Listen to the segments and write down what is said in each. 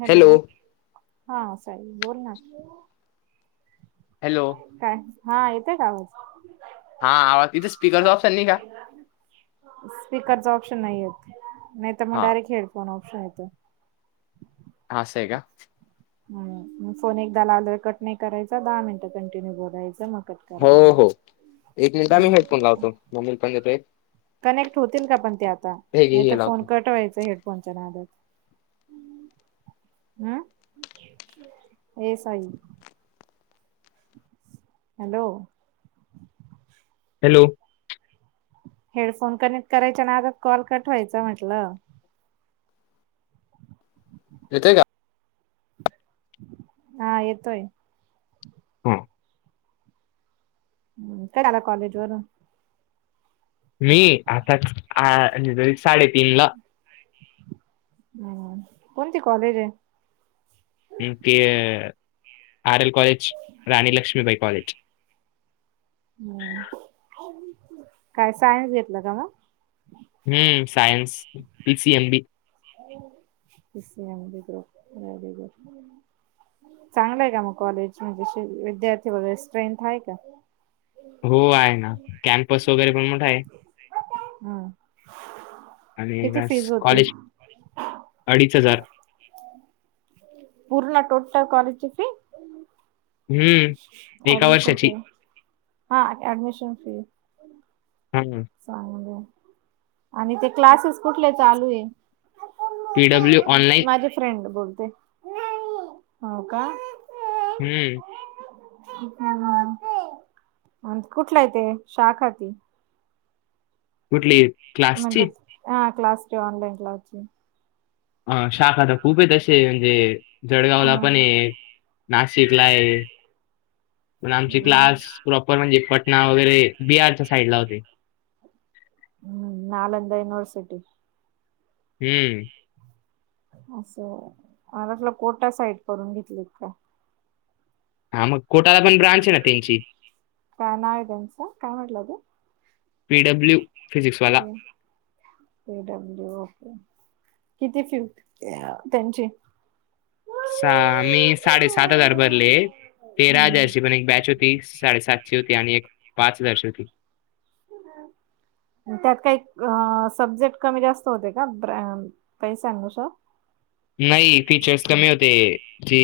Hello हा साई बोल ना हॅलो काय हा येतेय का आवाज हा आवाज तिथ स्पीकरच ऑपशन नाही का. स्पीकरच ऑप्शन नाही येत नाही तर मग हा डायरेक्ट हेडफोन ऑप्शन येत. अस हाय का. हम म फोन एकदा लावल्यावर कट नाही करायचा दहा मिनटं कंटिन्यू बोलायचं म कट हो करायचा हो एक मिनिट ह मी हेडफोन हम्म लावतो म मी हेडफोन घेतोय. कनेक्ट होतील का पण ते आता नाही हे तर फोन लावतो. कटवायचं हेडफोनच्या नादात हा ये साईल. हॅलो हॅलो हेडफोन कनेक्ट करायचा नादात कॉल कट वायचा म्हटलं येतय का? हा येतोय. ह्म्म हम्म कड आला कॉलेज वरुन मी आताच आ तरी साडेतीन ला हम् कोणती कॉलेज हाय. हम्म ते अ R L college Rani Laxmibai college. ह काय सायन्स घेतला का मग. हम्म सायन्स पी सी एम बी. [unintelligible] चांगलंय का मग कॉलेज म्हणजे शी विद्यार्थी वगैरे स्ट्रेंथ हाय का. हो आहे ना कॅम्पस वगैरे पण मोठा आहे. हम्म. आणि किती फीज होती? कॉलेज अडीच हजार. पूर्ण टोटल कॉलेजची फी. हम्म एका ऍडमिशन फी वर्षाची. हा ऍडमिशन फी. हम्म. चांगलय, आणि ते क्लासेस कुठले चालू आहे. पीडब्ल्यू ऑनलाईन माझे फ्रेंड बोलते हो का. हम्म. कुठल आहे ते शाखा ती. कुठली क्लासची. ह क्लास ची ऑनलाईन क्लास ची. अ शाखा तर खूप आहेत अशे, म्हणजे जडगावला पण आहे. नाशिकला आहे. पण आमचे क्लास प्रॉपर म्हणजे पटना वगैरे बिहारच्या साईड ला होते. हम्म नलंदा युनिवर्सिटी. हम्म. असं मला आपलं कोटा साईड करून घेतलीत काय. हा म कोटाला पण ब्रांच आहे ना त्यांची. का नाव आहे त्यांच काय म्हटलं तू. पिडब्ल्यू फिजिक्स वाला. पीब्ल्यू ओके. किती फी होती त्या त्यांची. सा मी साडेसात हजार भरले तेरा हजारची पण एक बॅच होती साडेसात होती आणि एक पाच हजारची होती. त्यात काही अ सब्जेक्ट कमी जास्त होते ब्रॅन काही सांगू श नाही फीचर्स कमी होते जी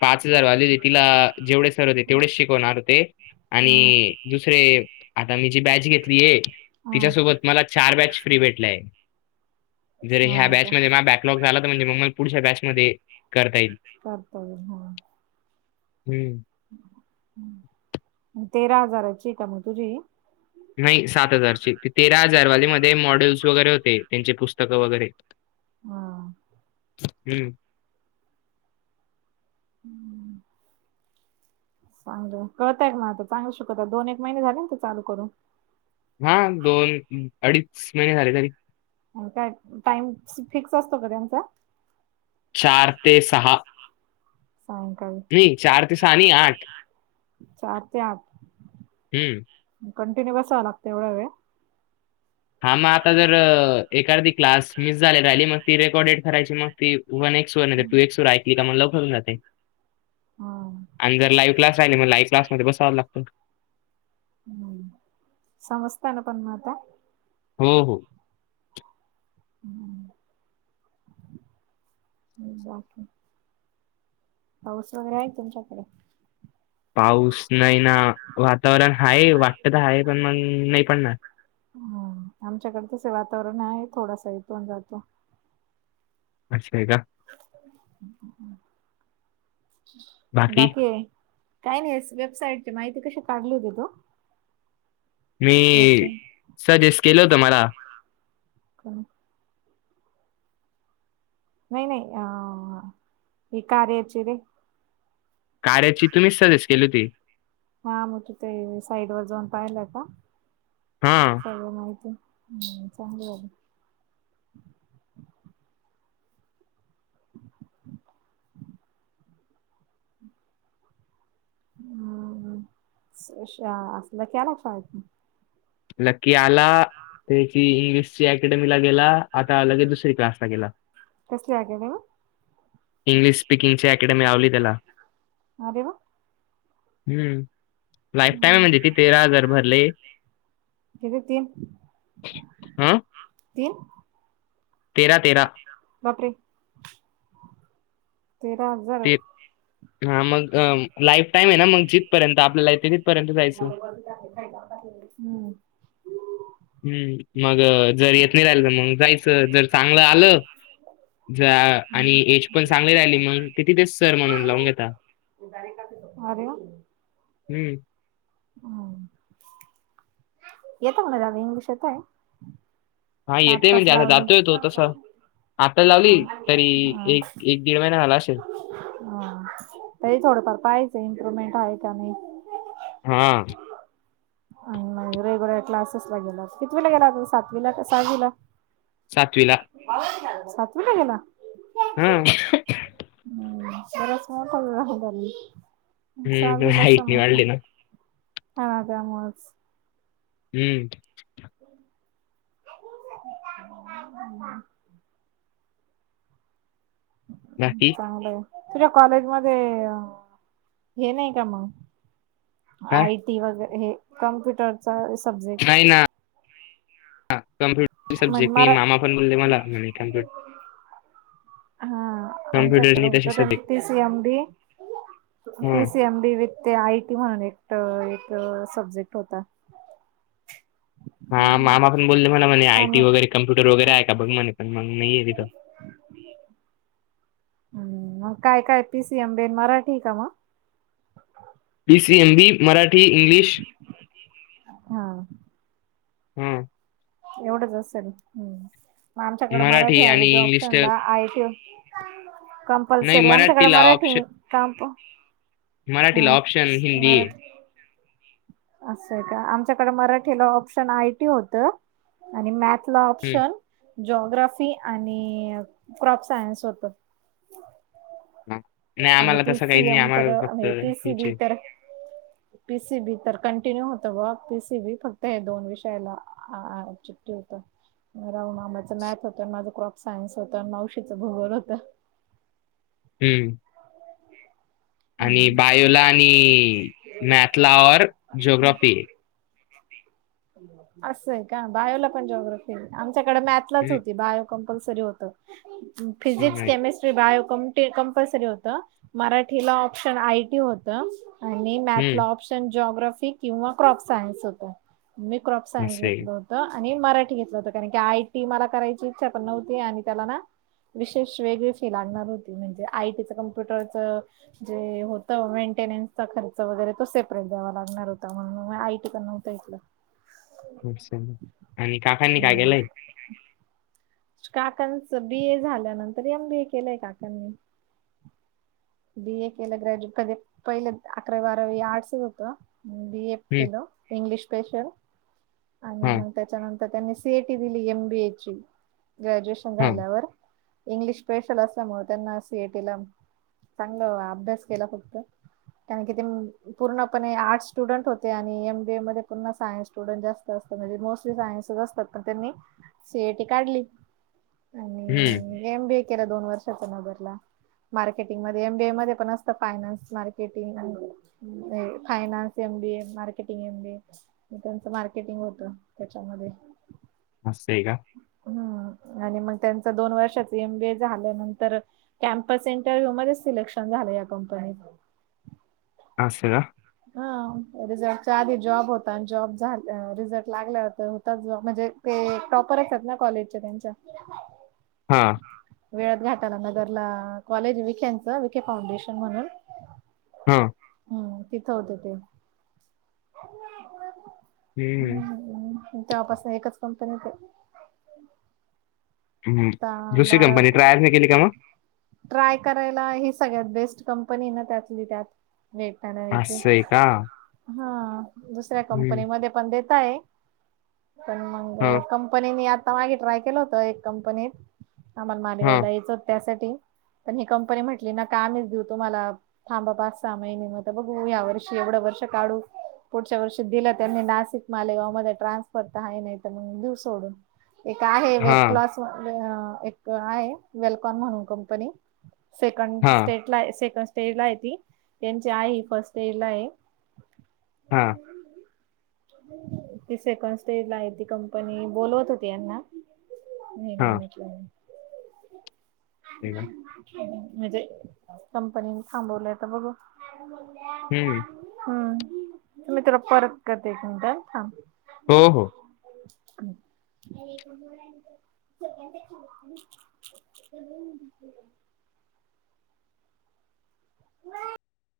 पाच हजार वाली होते तिला जेवढे सर होते तेवढेच शिकवणार होते आणि दुसरे आता मी जी बॅच घेतली आहे, हं. तिच्यासोबत मला चार बॅच फ्री भेटलाय. जर ह्या हा का? बॅचमध्ये माझा बॅकलॉग झाला तर म्हणजे मग मला पुढच्या बॅचमध्ये करता येईल, करता येईल, हा. हम्म. तेरा हजाराची आहे का मग तुझी. नाही सात हजारची, ती तेरा हजारवाली मध्ये मॉडेल्स वगैरे होते त्यांचे पुस्तकं वगैरे. हा हम्म. चांगलं कळतय का मग आता चांगलं शिकवतात दोन एक महिने झाले असतील चालू करून. हा दोन अडीच महिने झाले तरी. आणि काय टाइम फिक्स असतो का त्यांचा. चार ते सहा. सायंकाळी. नई चार ते सहा नई आठ. चार ते आठ हं. कंटिन्यू बसाव लागत एवढ्या वेळ. हा मग आता जर एखादी क्लास मिस झाले राहिली तर मग ती रेकॉर्डेड करायची मग फी वन एक सुवर्णा जर तू एक सूर ऐकली का मग लवकर होऊन जाते हा आणि जर लाइव्ह क्लास काही नाही मग लाइव क्लासमध्ये बसावच लागतं. हम्म, समजतय ना पण म आता? हम्म. हम्म बाकी पाऊस वगैरे आहे तुमच्याकडं? पाऊस नाही ना, वातावरण हाये वाटत तर हाये पण मग नाही पडणार. हम्म आमच्याकडे तसे वातावरण आहे. थोडासा येतो न जातो. अच् हाय का. बाकी काय नाही वेबसाइट ची माहिती कशी टागली होती तू? मी याची सजेस्ट केलं होतं मला. कन नाही नाही अ ही कार्या ची रे. कार्याची तुम्हीच सजेस्ट केली होती. हा म तू ते तिथे साईड वर जाऊन पाहिलं का? हां सगळी माहिती. हम् चांगली झाली. [inaudible] हम्म सशा असल केला फाळेत मग. लकी आला, त्याची इंग्लिशची अकॅडमीला गेला आता लगेच दुसरी क्लास ला गेला. कसली अकॅडमी? इंग्लिश स्पिकिंगची अकॅडमी लावली त्याला. अरे वा हम्म लाईफ टाईम म्हणजे तिथे तेरा हजार भरले. किती तीन आं तीन? तेरा तेरा. बापरे! तेरा हजार. ते हा मग अम्म लाईफ टाईम आहे ना मग जिथपर्यंत आपल्याला येतं तिथपर्यंत जायचं. [inaudible] [inaudible] हम्म मग जर येत नाही राहिल मग जायचं जर चांगलं आलं जा आणि एज पण चांगली राहिली मग ते तिथेच सर म्हणून लावून घेता. दारी [unintelligible] अरे वा. हम्म. ह येत म्हणायला इंग्लिश येतंय. हा येतेय म्हणजे जातोय तो हा तसा. आताचं हा लावली तरी एक एक दीड महिना झाला असेल. हा तरी थोडंफार पाहायचं इम्प्रोव्हमेन्ट आहे का नाही? हा ह. [unintelligible] क्लासेस ला गेला कितती ला गेला सातवीला सहावीला सातवीला आवाज [unintelligible] सातवी ला गेला? हा हम्म बराच मोठा [unintelligible] हम्म सहावीलाचं हाईट नाही समजता वाढली ना हा ना त्यामूळच. ह्म्म. [inaudible] बाकी चांगलंय तुला कॉलेज मध्ये अ हे नाही का मग? काय आय टी वगैरे हे कम्प्युटरचा सब्जे नाही ना कम्प्युट म्हण सब्जेक्ट नईये मरा मामा पण बोलले मला म्हणे कम्प्युट हा कम्प्युटर आमच्याकडे नाही होत तसे त्यां subject P C M B P हं. सी एम बी विथ ते आय टी म्हणून एक त एक सब्जेक्ट होता. हा मामा पण बोलले मला म्हणे आय टी आणि वगैरे कम्प्युटर वगैरे आहे का बघ म्हणे पण मग नाहीय तिथं हम्म मग काय काय पी सी एम बी आणि मराठी आहे का मग P C M B Marathi English हा हम्म एवढंच असेल मग आमच्याकडे मराठी आणि ऐवजी इंग्लिश ऑप्शन तर ला आय टी नाही कॉम्पल्सरी आमच्याकडे मराठीला ऑप्शन मराठी कामप मराठीला हा ऑप्शन हिंदी आहे. मराठी असं आहे का आमच्याकडे मराठीला ऑप्शन आय टी होतं आणि मॅथ ला हं, ऑप्शन जोग्राफी आणि क्रोप सायन्स होतं हां. नाही आणि आम्हाला तसं काही पीसी नाही एम तर आम्हाला फक्त नाही पीसी हेच बी आहे. तर पीसी बी तर कंटिन्यू होतं बुवा पीसी बी फक्त हे दोन विषयाला ह [unintelligible] राहुल मामाच मॅथ होतं माझं क्रॉप सायन्स होतं मावशीचं भूगोल होत. हम्म. आणि हम्म. बायोला आणि मॅथला और जॉग्रफी असंय का बायोला पण जोग्राफी आमच्याकडे मॅथलाच होती बायो कंपल्सरी होतं हं, फिजिक्स नाही. केमिस्ट्री बायो कंपल्सरी होत मराठीला ऑप्शन आयटी होत आणि मॅथला हं, ऑप्शन जोग्राफी किंवा क्रॉप सायन्स होत. मी क्रॉप सायन्स असं आहे. घेतल हो आणि मराठी घेतलं होत कारण की आय टी मला करायची इच्छा पण नव्हती आणि त्याला ना विशेष वेगळी फी लागणार होती म्हणजे आय टीचं कम्प्युटरचं जे होतं मेंटेनन्सचा खर्च वगैरे तो सेपरेट द्यावा लागणार होता म्हणून आय टी करणार [unintelligible] अच्छा आणि काकांनी काय हम्म. केलंय? काकांचं बी ए झाल्यानंतर एम बी ए केलंय काकांनी बी ए केलं ग्रॅज्युएट पहिले अकरा बारावी आर्टसच होत बी ए केलं. इंग्लिश स्पेशल आणि मग त्याच्यानंतर त्यांनी सीएटी दिली एमबीए ची ग्रॅज्युएशन झाल्यावर इंग्लिश स्पेशल असल्यामुळे त्यांना सीएटीला चांगलं अभ्यास केला फक्त कारण की ते पूर्णपणे आर्टस स्टुडंट होते आणि एम बीए मध्ये पूर्ण सायन्स स्टुडंट जास्त म्हणजे मोस्टली सायन्सच असतात तर त्यांनी सीएटी काढली हम्म. गेला दोन वर्षाचा न बरला [unintelligible] [unintelligible] एम बी ए मध्ये पणअसतं finance marketing [unintelligible] finance M B A. Marketing M B A. त्याचं मार्केटिंग होत त्याच्यामध्ये. असं हाय का? आणि मग त्यांच दोन वर्षाच एम बी ए झाल्यानंतर कॅमपस इंटरव्ह्यू मध्ये सिलेक्शन झालं या कंपनीच अस का? हा रिझल्टच्या आधी जॉब होता आणि जॉब झा रिझल्ट लागला तर होताच ज म्हणजे ते टॉपरच आहेत ना कॉलेजचे त्यांच्या हां. वेळात घाटाला नगरला कॉलेज विख्यांच विखे फाउंडेशन म्हणून हम्म. हम्म तिथं होत ते हम् हं, ह तेव्हापासन एकच कंपनीत आहे. हम्म हम्म दुसरी बारा कंपनी ट्रायच नाय केली का मग? ट्राय करायला ही सगळ्यात बेस्ट कंपनी ना त्यातली त्यात असं आहे [unintelligible] हा का? दुसऱ्या हं. कंपनीमध्ये पण देताय. पण मग हां, कं कंपनीनी आता मागे ट्राय केलं होत एक कंपनीत आमाला हां, मालेगावला यायचं होत त्यासाठी पण पण ही कंपनी म्हटली ना की देऊ तुम्हाला थांबा पाच सहा महिने. मग बघू या वर्षी एवढं वर्ष काढू. पुढच्या वर्षी दिला त्यांनी नाशिक मालेगाव मध्ये ट्रान्सफर तर हाय नाही तर मग दिव सोडून. एक आहे वेट हां, लॉस एक आहे वेलकॉन म्हणून कंपनी. सेकंड हां, स्टेट ला सेक [unintelligible] ला आहे ती. त्यांची आई फर्स्ट इयर ला आहे. हां ती सेकंड स्टेज ला आहे ती कंपनी बोलवत होती यांना. मी नाही हां. म्हटलं. मजे कंपनीने थांबवलंय तर बघू. हं. हम्म मी परत करते तूला एक मिनिट थांब हो, हो.